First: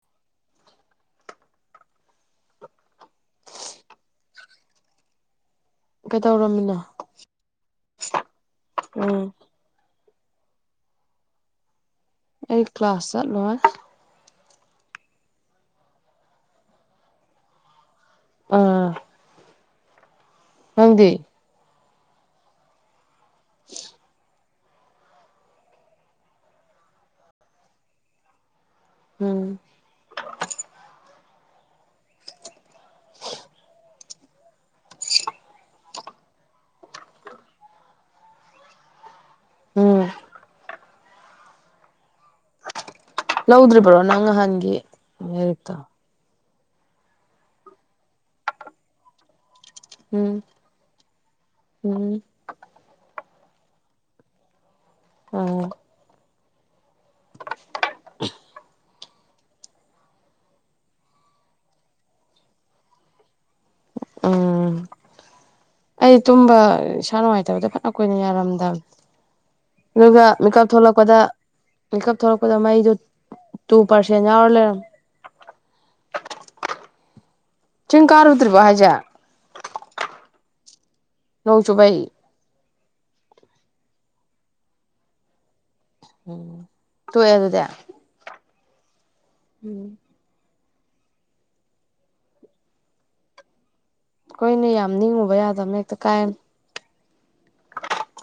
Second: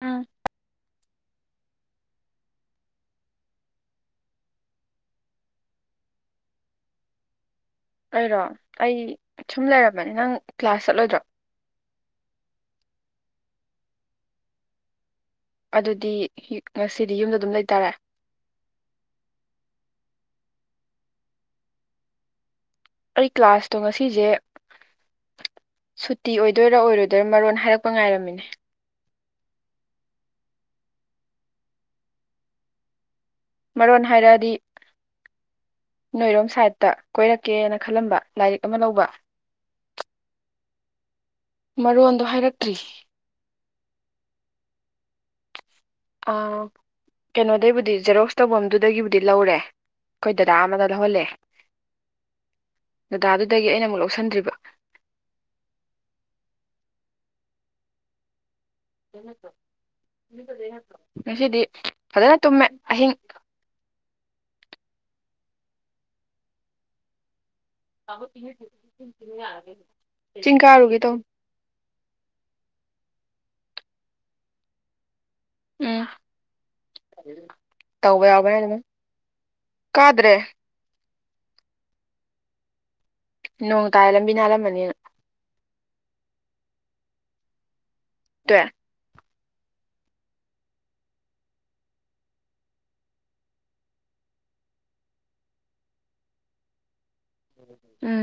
ꯎꯝ ꯀꯩꯗꯧꯔꯝꯃꯤꯅꯣ ꯑꯣꯏꯔꯣ ꯑꯩ ꯎꯝ ꯁꯨꯝ ꯂꯩꯔꯕꯅꯤ ꯅꯪ ꯀ꯭ꯂꯥꯁ ꯆꯠꯂꯣꯏꯗ꯭ꯔꯣ ꯑꯩ ꯀ꯭ꯂꯥꯁ ꯆꯠꯂꯣꯏ ꯑꯗꯨꯗꯤ ꯉꯁꯤꯗꯤ ꯌꯨꯝꯗ ꯑꯗꯨꯝ ꯂꯩꯇꯥꯔꯦ ꯎꯝ ꯅꯪ ꯗꯤ ꯑꯩ ꯀ꯭ꯂꯥꯁꯇꯣ ꯉꯁꯤꯁꯦ ꯁꯨꯇꯤ ꯑꯣꯏꯗꯣꯏꯔ ꯑꯣꯏꯔꯣꯏꯗꯣꯏꯔꯥ ꯃꯔꯣꯟ ꯍꯥꯏꯔꯛꯄ ꯉꯥꯏꯔꯝꯃꯤꯅꯦ ꯎꯝ ꯃꯔꯣꯟ ꯍꯥꯏꯔꯛꯑꯗꯤ ꯅꯣꯏꯔꯣꯝ ꯁꯥꯏꯗꯠꯇ ꯀꯣꯏꯔꯛꯀꯦꯅ ꯈꯜꯂꯝꯕ ꯂꯥꯏꯔꯤꯛ ꯑꯃ ꯂꯧꯕ ꯎꯝ ꯃꯔꯣꯟꯗꯣ ꯍꯥꯏꯔꯛꯇ꯭ꯔꯤ ꯂꯧꯗ꯭ꯔꯤꯕ꯭ꯔꯣ ꯅꯪ ꯅꯍꯥꯟꯒꯤ ꯂꯥꯏꯔꯤꯛꯇꯣ ꯀꯩꯅꯣꯗꯒꯤꯕꯨꯗꯤ ꯖꯦꯔꯣꯛꯁ ꯇꯧꯐꯝꯗꯨꯗꯒꯤꯕꯨꯗꯤ ꯂꯧꯔꯦ ꯑꯩꯈꯣꯏ ꯎꯝ ꯗꯗꯥ ꯑꯃꯅ ꯂꯧꯍꯜꯂꯑꯦ ꯎꯝ ꯗꯗꯥꯗꯨꯗꯒꯤ ꯑꯩꯅ ꯑꯃꯨꯛ ꯂꯧꯁꯤꯟꯗ꯭ꯔꯤꯕ ꯎꯝ ꯉꯁꯤꯗꯤ ꯐꯖꯅ ꯇꯨꯝꯃꯦ ꯑꯍꯤꯡ ꯎꯝ ꯑꯩ ꯇꯨꯝꯕꯥ ꯏꯁꯥ ꯅꯟꯉꯥꯏꯇꯥꯕꯥ ꯑꯩꯈꯣꯏꯅ ꯌꯥꯔꯝꯗꯕ ꯑꯗꯨꯒ ꯆꯤꯡ ꯃꯤꯀꯞ ꯀꯥꯔꯨꯒꯦ ꯇꯧ ꯊꯣꯛꯂꯛꯄꯗ ꯃꯀꯞ ꯊꯔꯛꯄꯗ ꯃꯩꯗꯨꯣ ꯇꯨ ꯄꯥꯔꯁꯦꯟ ꯌꯥꯎꯔ ꯂꯩꯔꯝꯃꯦ ꯎꯝ ꯆꯤꯡ ꯇꯧꯕ ꯌꯥꯎꯕꯅꯦ ꯀꯥꯔꯨꯗ꯭ꯔꯤꯕꯣ ꯑꯗꯨꯝ ꯍꯥꯏꯁꯦ ꯀꯥꯗ꯭ꯔꯦ ꯅꯣꯡ ꯆꯨꯕꯩ ꯅꯣꯡ ꯇꯥꯏ ꯂꯝꯕꯤ ꯅꯥꯜꯂꯝꯃꯅꯤꯅ ꯎꯝ ꯇꯣꯛꯑꯦ ꯑꯗꯨꯗꯤ ꯇꯣꯛꯑ ꯎꯝ ꯑꯩꯈꯣꯏꯅ ꯌꯥꯝ ꯅꯤꯡꯉꯨꯕ ꯌꯥꯗꯕ ꯍꯦꯛꯇ ꯀꯥꯏꯅ ꯎꯝ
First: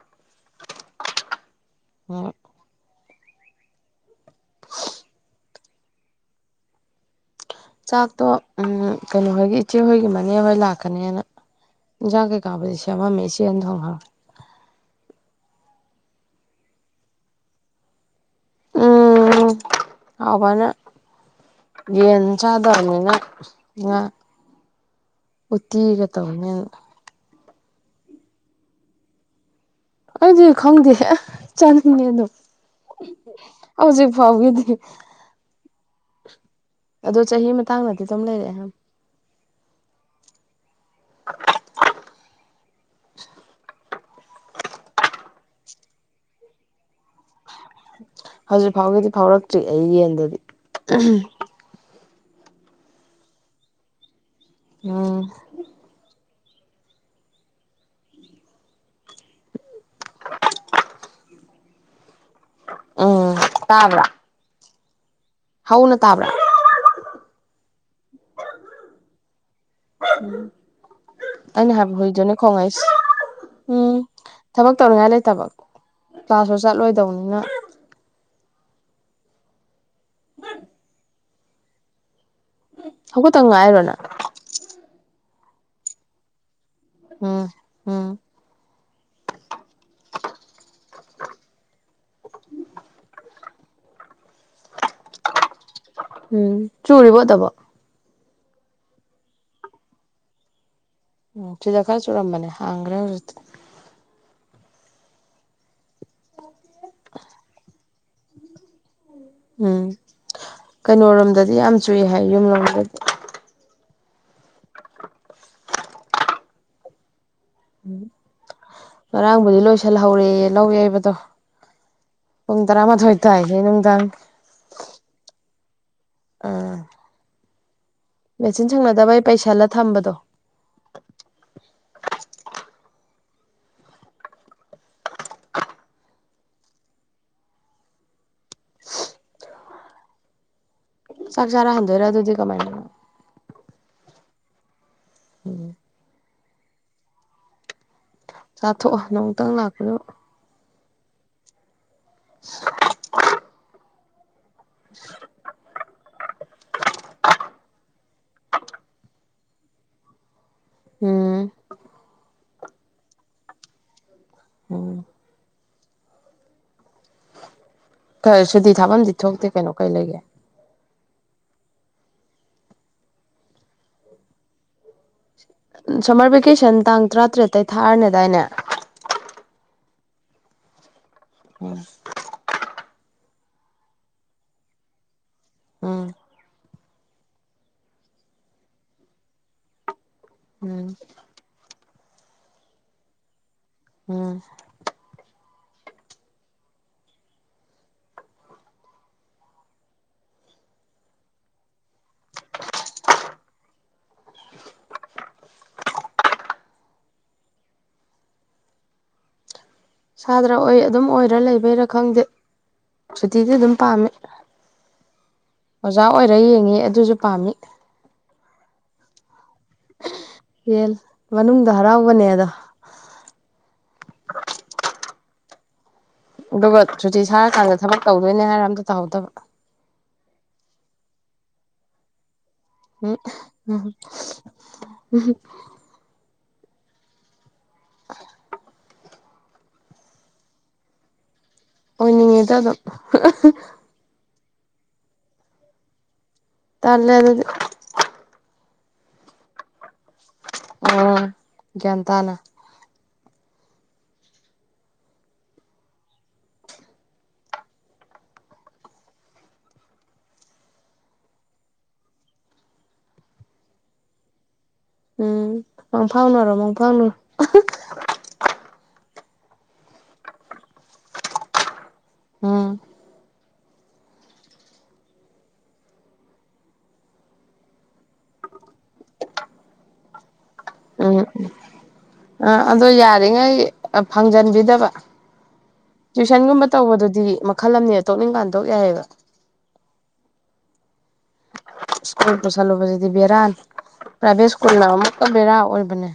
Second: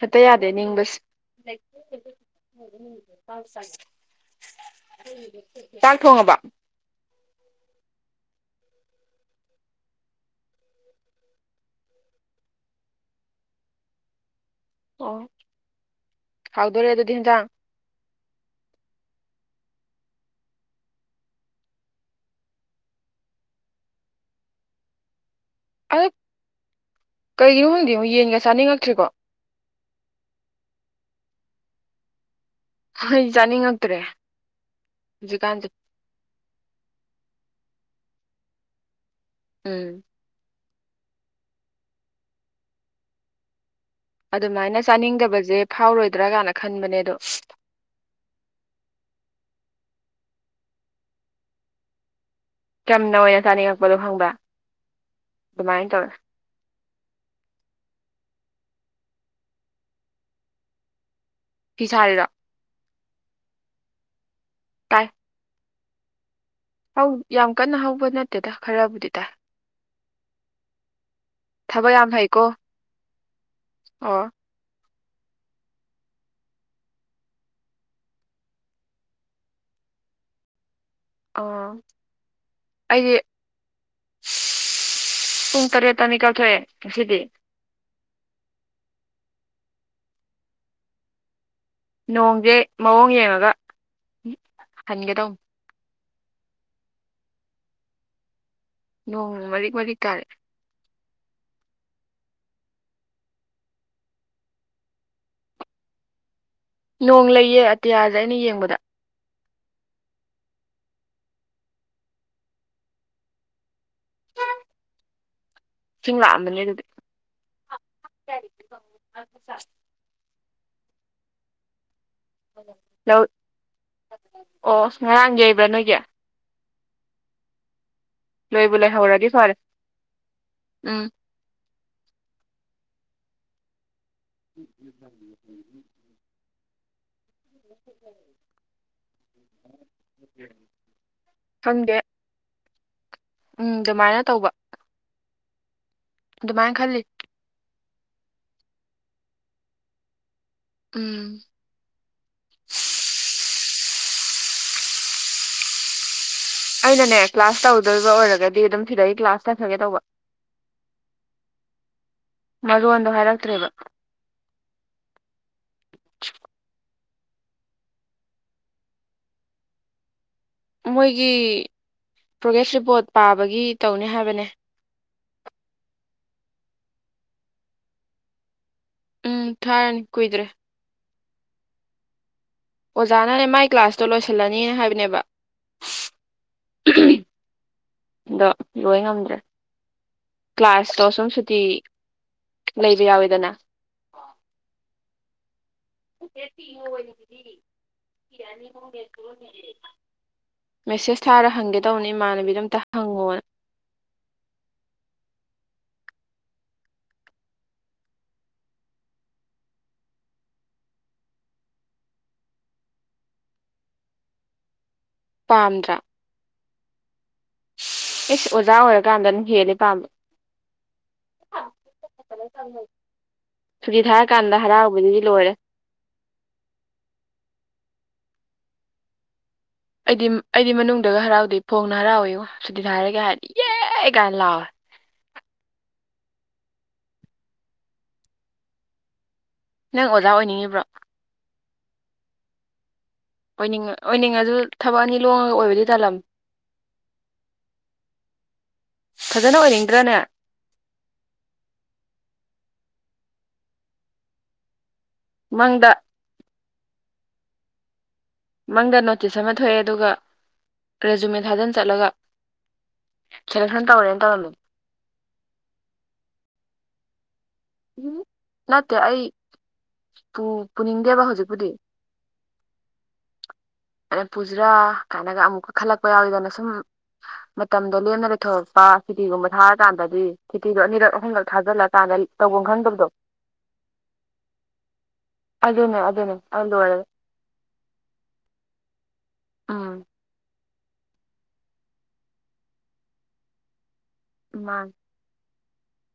ꯍꯦꯛꯇꯥ ꯌꯥꯗꯦ ꯅꯤꯡꯕꯁꯦ ꯍꯣꯏ [unintelligible] ꯆꯥꯛ ꯊꯣꯡꯉꯕꯣ ꯆꯥꯛꯇꯣ ꯎ ꯀꯩꯅꯣꯍꯣꯏꯒꯤ ꯏꯆꯦꯍꯣꯏꯒꯤ ꯃꯅꯦꯍꯣꯏ ꯂꯥꯛꯀꯅꯦꯅ ꯏꯟꯖꯥꯡ ꯀꯩꯀꯥꯕꯨꯗꯤ ꯁꯦꯝꯃꯝꯃꯤ ꯏꯆꯦꯅ ꯊꯣꯡ ꯍꯉꯦ ꯑꯣ ꯍꯥꯎꯗꯣꯣꯔꯦ ꯑꯗꯨ ꯑꯗꯨꯗꯤ ꯏꯟꯖꯥꯡ ꯎꯝ ꯍꯧꯕꯅ ꯌꯦꯟ ꯆꯥꯗꯔꯅꯤꯉ ꯑꯗꯣ ꯎꯠꯇꯤꯒ ꯇꯧꯅꯦ ꯀꯩꯒꯤꯅꯣ ꯈꯪꯗꯦ ꯌꯦꯟꯒ ꯆꯥꯅꯤꯡꯉꯛꯇ꯭ꯔꯤꯀꯣ ꯑꯩꯗꯤ ꯈꯪꯗꯦ ꯆꯥꯅꯤꯡꯉ ꯑꯗꯝ ꯑꯩ ꯍꯧꯖꯤꯛ ꯐꯥꯎꯒꯤꯗꯤ ꯖꯤꯀꯥꯟꯗꯦ ꯑꯗꯣ ꯆꯍꯤ ꯃꯇꯥꯡꯗꯗꯤ ꯑꯗꯨꯝ ꯂꯩꯔꯦ ꯎꯝ ꯑꯗꯨꯃꯥꯏꯅ ꯆꯥꯅꯤꯡꯗꯕꯁꯦ ꯐꯥꯎꯔꯣꯏꯗ꯭ꯔꯥ ꯀꯥꯏꯅ ꯈꯟꯕꯅꯦꯗꯣ ꯍꯧꯖꯤꯛ ꯐꯥꯎꯒꯤꯗꯤ ꯐꯥꯎꯔꯛꯇ꯭ꯔꯤ ꯑꯩ ꯌꯦꯟꯗꯗꯤ ꯆꯝꯅ ꯑꯣꯏꯅ ꯆꯥꯅꯤꯡꯉꯛꯄꯗꯣ ꯈꯪꯕ꯭ꯔ ꯎꯝ ꯑꯗꯨꯃꯥꯏꯅ ꯇꯧꯔꯦ ꯐꯤ ꯁꯥꯔꯤꯔꫭ ꯎꯝ ꯇꯥꯕ꯭ꯔꯥ ꯇꯥꯏ ꯍꯧꯅ ꯇꯥꯕ꯭ꯔꯥ ꯌꯥꯝ ꯀꯟꯅ ꯍꯧꯕ ꯅꯠꯇꯦꯗ ꯈꯔꯕꯨꯗꯤ ꯇꯥꯏ ꯑꯩꯅ ꯊꯕꯛ ꯍꯥꯏꯕ ꯌꯥꯝ ꯍꯨꯏꯗꯨꯅꯦ ꯐꯩꯀꯣ ꯈꯣꯡꯉꯛꯏꯁꯦ ꯎꯝ ꯑꯣ ꯊꯕꯛ ꯇꯧꯅꯤꯡꯉꯥꯏ ꯂꯩꯇꯕ ꯀ꯭ꯂꯥꯁꯁꯨꯨ ꯆꯠꯂꯣꯏꯗꯧꯕꯅꯤꯅ ꯑꯥ ꯑꯩꯗꯤ ꯍꯒꯣꯠꯇꯪ ꯉꯥꯏꯔꯤꯔꫭ ꯅꯪ ꯄꯨꯡ ꯇꯔꯦꯠꯇ ꯃꯤꯀꯛꯊꯣꯛꯑꯦ ꯉꯁꯤꯗꯤ ꯎꯝ ꯎꯝ ꯅꯣꯡꯁꯦ ꯃꯑꯣꯡ ꯌꯦꯡꯉꯒ ꯍꯟꯒꯗꯧꯅꯦ ꯎꯝ ꯆꯨꯔꯤꯕꫭ ꯑꯗꯕꯣ ꯅꯣꯡ ꯃꯔꯤꯛ ꯃꯔꯤꯛ ꯇꯥꯔ‌ꯦ ꯎꯝ ꯁꯤꯗ ꯈꯔꯥ ꯆꯨꯔꯝꯕꯅꯦ ꯍꯥꯡ꯭ꯈꯔ‌ꯦ ꯍꯧꯖꯤꯛꯇꯤ ꯅꯣꯡ ꯂꯩꯌꯦ ꯑꯇꯤꯌꯥꯁꯦ ꯑꯩꯅ ꯌꯦꯡꯕꯗ ꯎꯝ ꯀꯩꯅꯣꯔꯣꯝꯗꯗꯤ ꯌꯥꯝ ꯆꯨꯏ ꯍꯥꯏꯌ‌ꯦ ꯅꫭꯡꯖ‌ꯦ ꯏꯁꯤꯡ ꯂꯥꯛꯑꯝꯃꯅꯤ ꯑꯗꯨꯗꯤ ꯎꯝ ꯉꯔꯥꯡꯕꯨꯗꯤ ꯂꯣꯏꯁꯤꯜꯍꯧꯔꯦꯌ‌ꯦ ꯂꯧ ꯌꯩꯕꯗꯣ ꯄꯨꯡ ꯇꯔꯥꯃꯥꯊꯣꯏ ꯂꯧ ꯇꯥꯌ‌ꯦ ꯅꯨꯡꯗꯥꯡꯒꯤ ꯑꯣ ꯑꯁ ꯉꯔꯥꯡ ꯌꯩꯕ꯭ꯔꯥ ꯅꯣꯏꯒꯤ ꯑ ꯃꯦꯆꯤꯟ ꯂꯣꯏꯕꯨ ꯁꯪꯅꯗꯕꯩ ꯂꯩꯍꯧꯔꯗꯤ ꯐꯔꯦ ꯄꯩꯁꯥꯜꯂ ꯊꯝꯕꯗꯣ ꯎꯝ ꯎ ꯎ ꯎ [inaudible] ꯎꯝ [inaudible] ꯆꯥꯛꯆꯔꯥ ꯍꯟꯗꫭꯏꯔ ꯑꯗꯨꯗꯤ ꯀꯃꯥꯏꯅ ꯎꯝ ꯑꯗꯨꯃꯥꯏꯅ ꯇꯧꯕ ꯎꯝ ꯑꯗꯨꯃꯥꯏ ꯈꯜꯂꯤ ꯆꯥꯊꯣꯛꯑꫭ ꯅꫭꯡꯃꯇꯪ ꯂꯥꯛꯄꯗꯕꯨ ꯎꯝ [unintelligible] [unintelligible] ꯑꯩꯅꯅꯦ ꯀ꯭ꯂꯥꯁ ꯇꯧꯗꯣꯏꯕ ꯑꯣꯏꯔꯒꯗꯤ ꯑꯗꯨꯝ ꯁꯤꯗꯒꯤ ꯀ꯭ꯂꯥꯁ ꯆꯠꯈꯔꯒꯦ ꯇꯧꯕ ꯎꯝ ꯃꯔꯣꯟꯗꯣ ꯍꯥꯏꯔꯛꯇ꯭ꯔꯦꯕ ꯎꯝ [inaudible] ꯁꯨꯗꯤ ꯊꯥꯐꯝꯗꯤ ꯊꯣꯛꯇꯦ ꯀꯩꯅꯣ ꯀꯩ ꯂꯩꯒꯦ ꯃꯣꯏꯒꯤ ꯄ꯭ꯔꯣꯒ꯭ꯔꯦꯁ ꯔꯤꯄꯣꯠ ꯄꯥꯕꯒꯤ ꯇꯧꯅꯤ ꯍꯥꯏꯕꯅꯦ ꯁꯝꯃꯔ ꯚꯦꯀꯦꯁꯟ ꯇꯥꯡ ꯇꯔꯥꯇꯔꯦꯠꯇꯇꯩ ꯊꯥꯔꯅꯤꯗꯥꯏꯅꯦ ꯎꯝ ꯊꯥꯔꯅꯤ ꯀꯨꯏꯗ꯭ꯔꯦ ꯎꯁ ꯑꯣꯖꯥꯅꯅꯦ ꯃꯥꯏ ꯀ꯭ꯂꯥꯁꯇꯣ ꯂꯣꯏꯁꯤꯜꯂꯅꯤ ꯍꯥꯏꯕꯅꯦꯕ ꯎꯝ ꯗꯣ ꯂꯣꯏ ꯉꯝꯗ꯭ꯔꯦ ꯎꯝ ꯀ꯭ꯂꯥꯁꯇꯣ ꯁꯨꯝ ꯁꯨꯇꯤ ꯂꯩꯕ ꯌꯥꯎꯋꯦꯗꯅ ꯎꯝ [unintelligible] [unintelligible] [unintelligible] ꯌꯥꯅꯤ ꯃꯦꯁꯦꯁ ꯊꯥꯔ ꯍꯪꯒꯦ ꯇꯧꯕꯅꯦ ꯏꯃꯥꯟꯅꯕꯤꯗꯣ ꯑꯝꯇ ꯍꯪꯉꯣꯅ ꯁꯥꯗ꯭ꯔ ꯑꯣꯏ ꯑꯗꯨꯝ ꯑꯣꯏꯔ ꯂꯩꯕꯩꯔꯥ ꯈꯪꯗꯦ ꯁꯨꯇꯤꯗꯤ ꯑꯗꯨꯝ ꯄꯥꯝꯃꯦ ꯄꯥꯝꯗ꯭ꯔꯥ ꯑꯣꯏꯔ ꯌꯦꯡꯉꯤ ꯑꯗꯨꯁꯨ ꯄꯥꯝꯃꯤ ꯏꯁꯁ ꯑꯣꯖꯥ ꯑꯣꯏꯔꯀꯥꯟꯗ ꯑꯗꯨꯝ ꯍꯦꯂꯦ ꯄꯥꯝꯕ ꯌꯦꯟ ꯃꯅꯨꯡꯗ ꯍꯔꯥꯎꯕꯅꯦ ꯑꯗꯣ ꯁꯨꯇꯤ ꯊꯥꯔꯀꯥꯟꯗ ꯍꯔꯥꯎꯕꯗꯨꯗꯤ ꯂꯣꯏꯔꯦ ꯑꯗꯨꯒ ꯁꯨꯇꯤ ꯁꯥꯔꯀꯥꯟꯗ ꯊꯕꯛ ꯇꯧꯗꯣꯏꯅꯦ ꯍꯥꯏꯔꯒꯥ ꯑꯝꯇ ꯇꯧꯍꯧꯗꯕ ꯑꯩꯗꯤ ꯑꯩꯗꯤ ꯃꯅꯨꯡꯗꯒ ꯍꯔꯥꯎꯗꯦ ꯐꯣꯡꯅ ꯍꯔꯥꯎꯋꯦꯉꯣ ꯁꯨꯇꯤ ꯊꯔꯦꯒꯥ ꯍꯥꯏꯔꯒꯦ ꯍꯥꯏꯔꯗꯤ ꯌꯦ ꯀꯥꯏꯅ ꯂꯥꯎꯋꯦ ꯍꯨꯝ [inaudible] [unintelligible] ꯅꯪ ꯑꯣꯖꯥ ꯑꯣꯏꯅꯤꯡꯉꯤꯕ꯭ꯔꯣ ꯑꯣꯏꯅꯤꯡꯉꯤꯗ ꯑꯗꯨꯝ ꯑꯣꯏꯅꯤꯡꯉ ꯑꯣꯏꯅꯤꯡꯉꯁꯨ ꯊꯕꯛ ꯑꯅꯤ ꯂꯣꯡꯉꯒ ꯑꯣꯏꯕꯗꯤ ꯇꯥꯜꯂꯝꯃꯦ ꯇꯂꯦ ꯑꯗꯨꯗꯤ ꯐꯖꯅ ꯑꯣꯏꯅꯤꯡꯗ꯭ꯔꯥꯅꯦ ꯎꯝ ꯒꯌ꯭ꯥꯟ ꯇꯥꯅꯥ ꯃꯪꯗ ꯃꯪꯗ ꯅꯣꯇꯤꯁ ꯑꯃ ꯊꯣꯛꯑꯦ ꯑꯗꯨꯒ ꯔꯦꯖꯨꯃꯦꯟ ꯊꯥꯗꯟ ꯆꯠꯂꯒ ꯁꯦꯂꯦꯛꯁꯟ ꯇꯧꯋꯦꯅꯥ ꯇꯧꯔꯝꯃꯦ ꯎꯝ ꯃꯪꯐꯥꯎꯅꯔꯣ ꯃꯪꯐꯥꯎꯅꯔꯣ ꯎꯝ ꯅꯠꯇꯦ ꯑꯩ ꯄꯨ ꯄꯨꯅꯤꯡꯗꯦꯕ ꯍꯧꯖꯤꯛꯄꯨꯗꯤ ꯎꯝ ꯑ ꯄꯨꯁꯤꯔꯥ ꯀꯥꯏꯅꯒ ꯑꯃꯨꯛꯀ ꯈꯜꯂꯛꯄ ꯌꯥꯎꯋꯤꯗꯅ ꯁꯨꯝ ꯃꯇꯝꯗꯣ ꯂꯦꯝꯅ ꯂꯩꯊꯣꯔꯛꯄ ꯁꯨꯇꯤꯒꯨꯝꯕ ꯊꯥꯔꯀꯥꯟꯗꯗꯤ ꯁꯨꯇꯤꯗꯣ ꯑꯅꯤꯔꯛ ꯑꯍꯨꯝꯂꯛ ꯊꯥꯖꯤꯜꯂꯀꯥꯟꯗ ꯑ ꯇꯧꯕꯝ ꯑꯗꯣ ꯈꯪꯗꯕꯗꯣ ꯌꯥꯔꯤꯉꯩ ꯐꯪꯖꯟꯕꯤꯗꯕ ꯑꯗꯨꯅꯦ ꯑꯗꯨꯅꯦ ꯑꯗꯨ ꯇ꯭ꯋꯏꯁꯟꯒꯨꯝꯕ ꯂꯣꯏꯔꯦ ꯇꯧꯕꯗꯨꯗꯤ ꯃꯈꯜ ꯑꯃꯅꯦ ꯇꯣꯛꯅꯤꯡꯀꯥꯟ ꯊꯣꯛꯄꯥ ꯌꯥꯏꯌꯦꯕ ꯎꯝ ꯁ꯭ꯀꯨꯜ ꯄꯁꯂꯣꯕꯁꯤꯗꯤ ꯕꯤꯔꯥꯅꯤ ꯄ꯭ꯔꯥꯏꯚꯦꯠ ꯁ꯭ꯀꯨꯜ ꯅꯥ ꯃꯥꯅꯦ ꯑꯃꯨꯛ ꯄꯨꯔꯥ ꯕꯦꯔꯥ ꯑꯣꯏꯕꯅꯦ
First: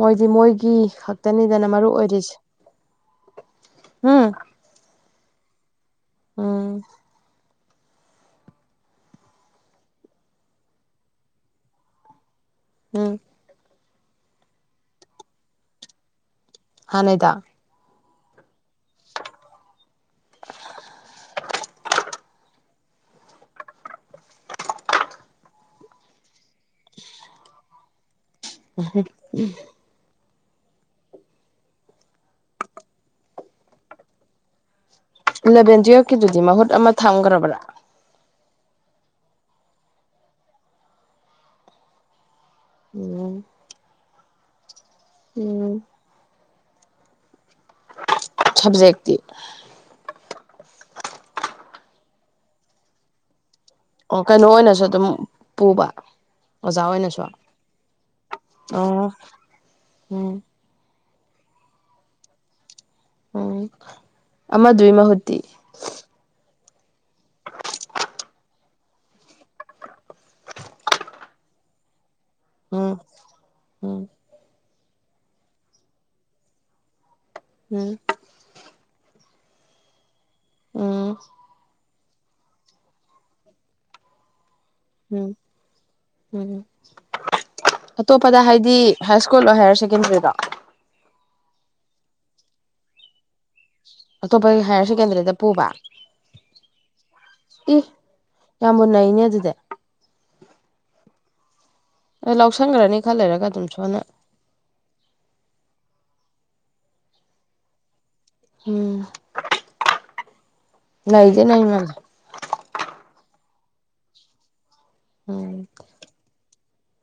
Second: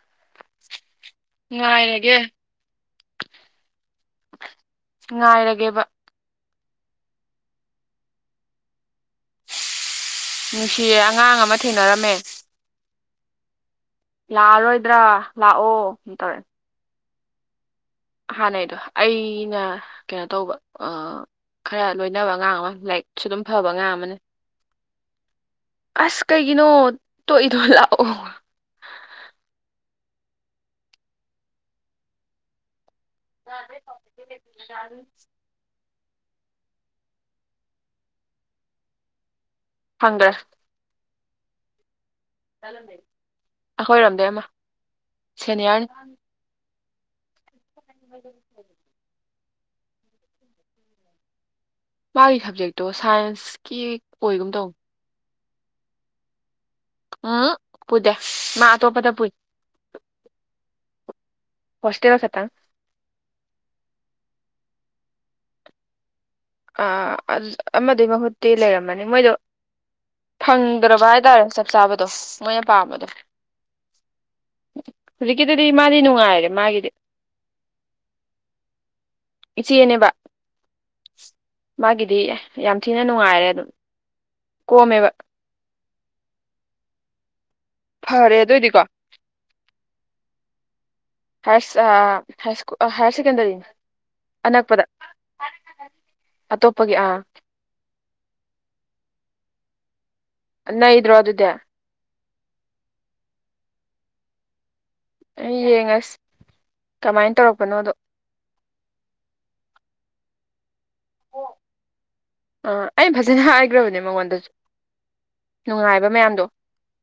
ꯃꯣꯏꯗꯤ ꯃꯣꯏꯒꯤ ꯈꯛꯇꯅꯤꯗꯅ ꯃꯔꯨ ꯉꯥꯏꯔꯒꯦ ꯑꯣꯏꯔꯤꯁꯦ ꯎꯝ ꯉꯥꯏꯔꯒꯦꯕ ꯎꯝ ꯅꯨꯡꯁꯤꯌꯦ ꯑꯉꯥꯡ ꯑꯃ ꯊꯦꯡꯅꯔꯝꯃꯦ ꯎꯝ ꯂꯥꯛꯑꯔꯣꯏꯗ꯭ꯔꯥ ꯂꯥꯛꯑꯣ ꯇꯧꯔꯛ ꯑꯦ ꯍꯥꯅꯩꯗ ꯍꯥꯟꯅꯩꯗꯣ ꯑꯩꯅ ꯀꯩꯅꯣ ꯇꯧꯕ ꯑꯥ ꯈꯔ ꯂꯣꯏꯅꯕ ꯑꯉꯥꯡ ꯑꯃ ꯂꯥꯏꯔꯤꯛꯁꯨ ꯑꯗꯨꯝ ꯐꯕ ꯑꯉꯥꯡ ꯑꯃꯅꯦ ꯑꯁ ꯀꯩꯒꯤꯅꯣ ꯇꯣꯛꯏꯗꯣ ꯂꯥꯛꯑꯣ [unintelligible] [unintelligible] ꯏꯂꯚꯦꯟ ꯇꯨꯌꯦꯞꯀꯤꯗꯨꯗꯤ ꯃꯍꯨꯠ ꯑꯃ ꯊꯝꯈ꯭ꯔꯕꯔꯥ ꯈꯪꯗꯦ ꯎꯝ ꯑꯈꯣꯏꯔꯣꯝꯗꯩ ꯑꯃ ꯎꯝ ꯁꯦꯅꯤꯌꯥꯔꯅꯤ ꯁꯕꯖꯦꯛ ꯇꯤ ꯃꯥꯢ ꯁꯕꯖꯦꯛꯇꯣ ꯁꯥꯏꯟꯁ ꯑꯣ ꯀꯩꯅꯣ ꯑꯣꯏꯅꯁꯨ ꯑꯗꯨꯝ ꯄꯨꯕ ꯑꯣꯖꯥ ꯑꯣꯏꯅꯁꯨ ꯎꯝ ꯄꯨꯗꯦ ꯃꯥ ꯑꯣ ꯑꯇꯣꯞꯄꯗ ꯄꯨꯏ ꯎꯝ ꯍꯣꯁꯇꯦꯜ ꯈꯇꯪ ꯎꯝ ꯑꯃꯗꯨꯢ ꯃꯍꯨꯠꯇꯤ ꯑꯥ ꯑꯁ ꯑꯃꯗꯨꯏ ꯃꯍꯨꯠꯇꯤ ꯂꯩꯔꯝꯃꯅꯤ ꯃꯣꯏꯗꯣ ꯐꯪꯗ꯭ꯔꯕ ꯍꯥꯏꯇꯥꯔꯦ ꯆꯞ ꯆꯥꯕꯗꯣ ꯃꯣꯏꯅ ꯎꯝ ꯄꯥꯝꯕꯗꯣ ꯎꯝ ꯍꯧꯖꯤꯛꯀꯤꯗꯨꯗꯤ ꯃꯥꯗꯤ ꯅꯨꯡꯉꯥꯏꯔꯦ ꯃꯥꯒꯤꯗꯤ ꯎꯝ ꯏꯆꯦꯅꯦꯕ ꯎꯝ ꯃꯥꯒꯤꯗꯤ ꯌꯥꯝ ꯊꯤꯅ ꯅꯨꯡꯉꯥꯏꯔꯦ ꯑꯗꯨꯝ ꯀꯣꯝꯃꯦ ꯎꯝ ꯐꯔꯦ ꯑꯇꯣꯞꯄꯗ ꯍꯥꯏꯗꯤ ꯑꯗꯨꯑꯣꯏꯗꯤꯀꯣ ꯍꯥꯏ ꯁ꯭ꯀꯨꯜꯂꯣ ꯍꯥꯏꯌꯔ ꯁꯦꯀꯦꯟꯗꯔꯤꯔꯣ [unintelligible] ꯍꯥꯢꯌꯔ ꯁꯦꯀꯦꯟꯗꯔꯤ ꯑꯇꯣꯞꯄꯩ ꯍꯥꯏꯌꯔ ꯁꯦꯀꯦꯟꯗꯔꯤꯗ ꯄꯨꯕ ꯑꯇꯣꯞꯄꯒꯤ ꯑꯥ ꯏ ꯌꯥꯝ ꯃꯨꯟꯅꯩꯅꯦ ꯑꯗꯨꯗꯤ ꯅꯩꯗ꯭ꯔꯣ ꯑꯗꯨꯗꯤ ꯂꯧꯁꯟꯒ꯭ꯔꯅꯤ ꯈ ꯂꯩꯔꯒ ꯑꯗꯨꯝ ꯁꯣꯟꯅ ꯑꯩ ꯌꯦꯡꯉꯁꯤ ꯀꯃꯥꯏ ꯇꯧꯔꯛꯄꯅꯣꯗꯣ ꯎꯝ ꯅꯩꯗꯤ ꯅꯩ ꯃꯥ ꯑꯥ ꯑꯩ ꯐꯖꯅ ꯍꯥꯏꯒ꯭ꯔꯕꯅꯦ ꯃꯉꯣꯟꯗꯁꯨ ꯎꯝ ꯅꯨꯡꯉꯥꯏꯕ ꯃꯌꯥꯝꯗꯣ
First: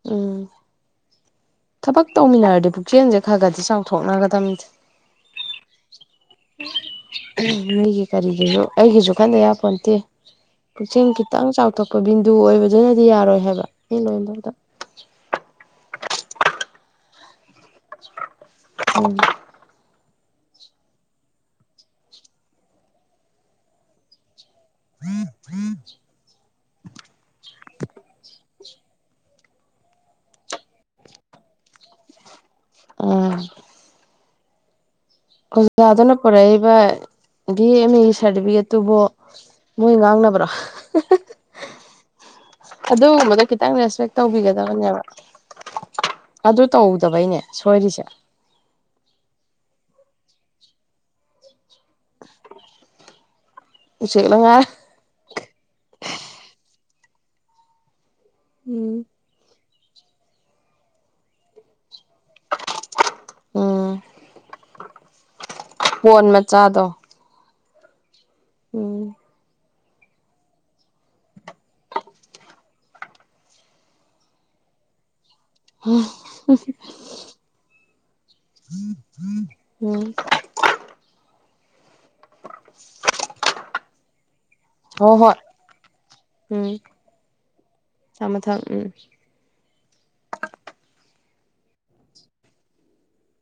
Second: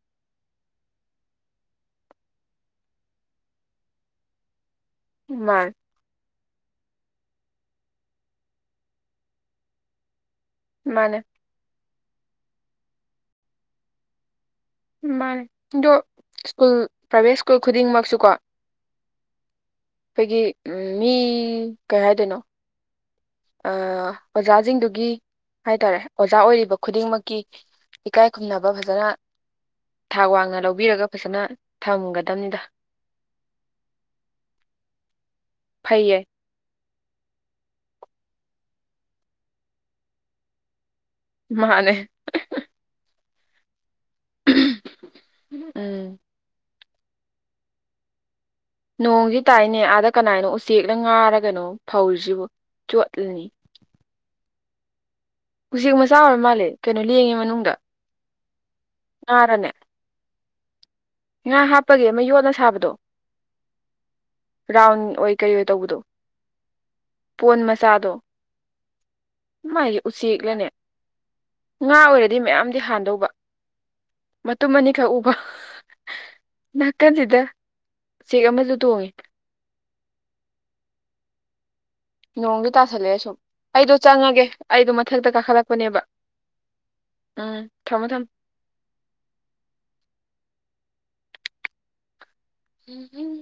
ꯎꯝ ꯊꯕꯛ ꯇꯧꯃꯤꯟꯅꯔꯗꯤ ꯄꯨꯛꯆꯦꯟꯁꯦ ꯈ ꯈꯗꯤ ꯆꯥꯎꯊꯣꯛꯅꯒꯗꯝꯅꯤꯁꯦ ꯃꯥꯅꯤ ꯎꯝ ꯃꯤꯒꯤ ꯀꯔꯤꯒꯤꯁꯨ ꯑꯩꯒꯤꯁꯨ ꯈꯟꯗ ꯌꯥꯄꯣꯟꯇꯦ ꯄꯨꯛꯆꯦꯟ ꯃꯥꯅꯦ ꯈꯤꯠꯇꯪ ꯆꯥꯎꯊꯣꯛꯄ ꯕꯤꯟꯗꯨ ꯑꯣꯏꯕꯗꯨꯅꯗꯤ ꯌꯥꯔꯣꯏ ꯍꯥꯏꯕ ꯃꯤ ꯂꯣꯢꯅꯕꯗ ꯃꯥꯅꯦ ꯑꯗꯣ ꯁ꯭ꯀꯨꯜ ꯄ꯭ꯔꯥꯏꯚꯦꯠ ꯁ꯭ꯀꯨꯜ ꯈꯨꯗꯤꯡꯃꯛꯁꯨꯀꯣ ꯎꯝ ꯈꯣꯏꯒꯤ ꯎꯝ ꯃꯤ ꯀꯩ ꯍꯥꯏꯗꯣꯏꯅꯣ ꯑꯥ ꯑꯣꯖꯥꯖꯤꯡꯗꯨꯒꯤ ꯍꯥꯏꯇꯥꯔꯦ ꯑꯣꯖꯥ ꯑꯣꯏꯔꯤꯕ ꯈꯨꯗꯤꯡꯃꯛꯀꯤ ꯏꯀꯥꯏ ꯈꯨꯝꯅꯕ ꯐꯖꯅ ꯊꯥꯛ ꯋꯥꯡꯅ ꯂꯧꯕꯤꯔꯒ ꯐꯖꯅ ꯊꯝꯒꯗꯝꯅꯤꯗ ꯎꯝ ꯈꯨꯖꯥꯗꯨꯅ ꯐꯩꯌꯦ ꯄꯨꯔꯛꯏꯕ ꯚꯤ ꯑꯦꯝ ꯑꯦꯒꯤ ꯁꯥꯔꯇꯤꯐꯤꯀꯦꯠꯇꯨꯕꯨ ꯃꯣꯏ ꯉꯥꯡꯅꯕ꯭ꯔꯣ ꯃꯥꯅꯦ ꯑꯗꯨꯒꯨꯝꯕꯗꯣ ꯈꯤꯇꯪ ꯔꯦꯁꯄꯦꯛ ꯇꯧꯕꯤꯒꯗꯕꯅꯦꯕ ꯎꯝ ꯑꯗꯨ ꯇꯧꯗꯕꯩꯅꯦ ꯁꯣꯏꯔꯤꯁꯦ ꯅꯣꯡꯗꯤ ꯇꯥꯏꯅꯦ ꯑꯥꯗ ꯀꯅꯥꯏꯅꯣ ꯎꯆꯦꯛꯅ ꯉꯥꯔꯒꯅꯣ ꯐꯧꯔꯤꯁꯤꯕꯨ ꯆꯣꯠꯂꯅꯤ ꯎꯆꯦꯛ ꯂ ꯉꯥ ꯎꯆꯦꯛ ꯃꯆꯥ ꯑꯣꯏꯔ ꯃꯥꯜꯂꯦ ꯀꯩꯅꯣ ꯂꯦꯡꯉꯦ ꯃꯅꯨꯡꯗ ꯎꯝ ꯉꯥꯔꯅꯦ ꯉꯥ ꯍꯥꯞꯄꯒꯤ ꯑꯃ ꯌꯣꯠꯅ ꯁꯥꯕꯗꯣ ꯎꯝ ꯔꯥꯎꯟ ꯑꯣꯏ ꯀꯩ ꯑꯣꯏ ꯇꯧꯕꯗꯣ ꯀꯣꯟ ꯃꯆꯥꯗꯣ ꯄꯣꯟ ꯃꯆꯥꯗꯣ ꯎꯝ ꯃꯥꯥꯏꯁ ꯎꯆꯦꯛꯂꯅꯦ ꯉꯥ ꯑꯣꯏꯔꯗꯤ ꯃꯌꯥꯝꯗꯤ ꯍꯥꯟꯗꯧꯕ ꯃꯇꯨꯝ ꯃꯅꯤ ꯒꯛ ꯎꯕ ꯅꯥꯀꯟꯁꯤꯗ ꯎꯆꯦꯛ ꯑꯃꯁꯨ ꯇꯣꯡꯉꯤ [unintelligible] ꯅꯣꯡꯁꯨ ꯇꯥꯁꯜꯂꯛꯑꯦ ꯁꯨꯝ ꯑꯩꯗꯣ ꯆꯪꯉꯒꯦ ꯑꯩꯗꯣ ꯍꯣ ꯃꯊꯛꯇ ꯍꯣꯏ ꯀꯥꯈꯠꯂꯛꯄꯅꯦꯕ ꯎꯝ ꯎꯝ ꯊꯝ ꯃꯣ ꯊꯝꯃꯣ ꯊꯥꯝ ꯃꯣ ꯊꯝ ꯎꯝ ꯎꯝ ꯎꯝ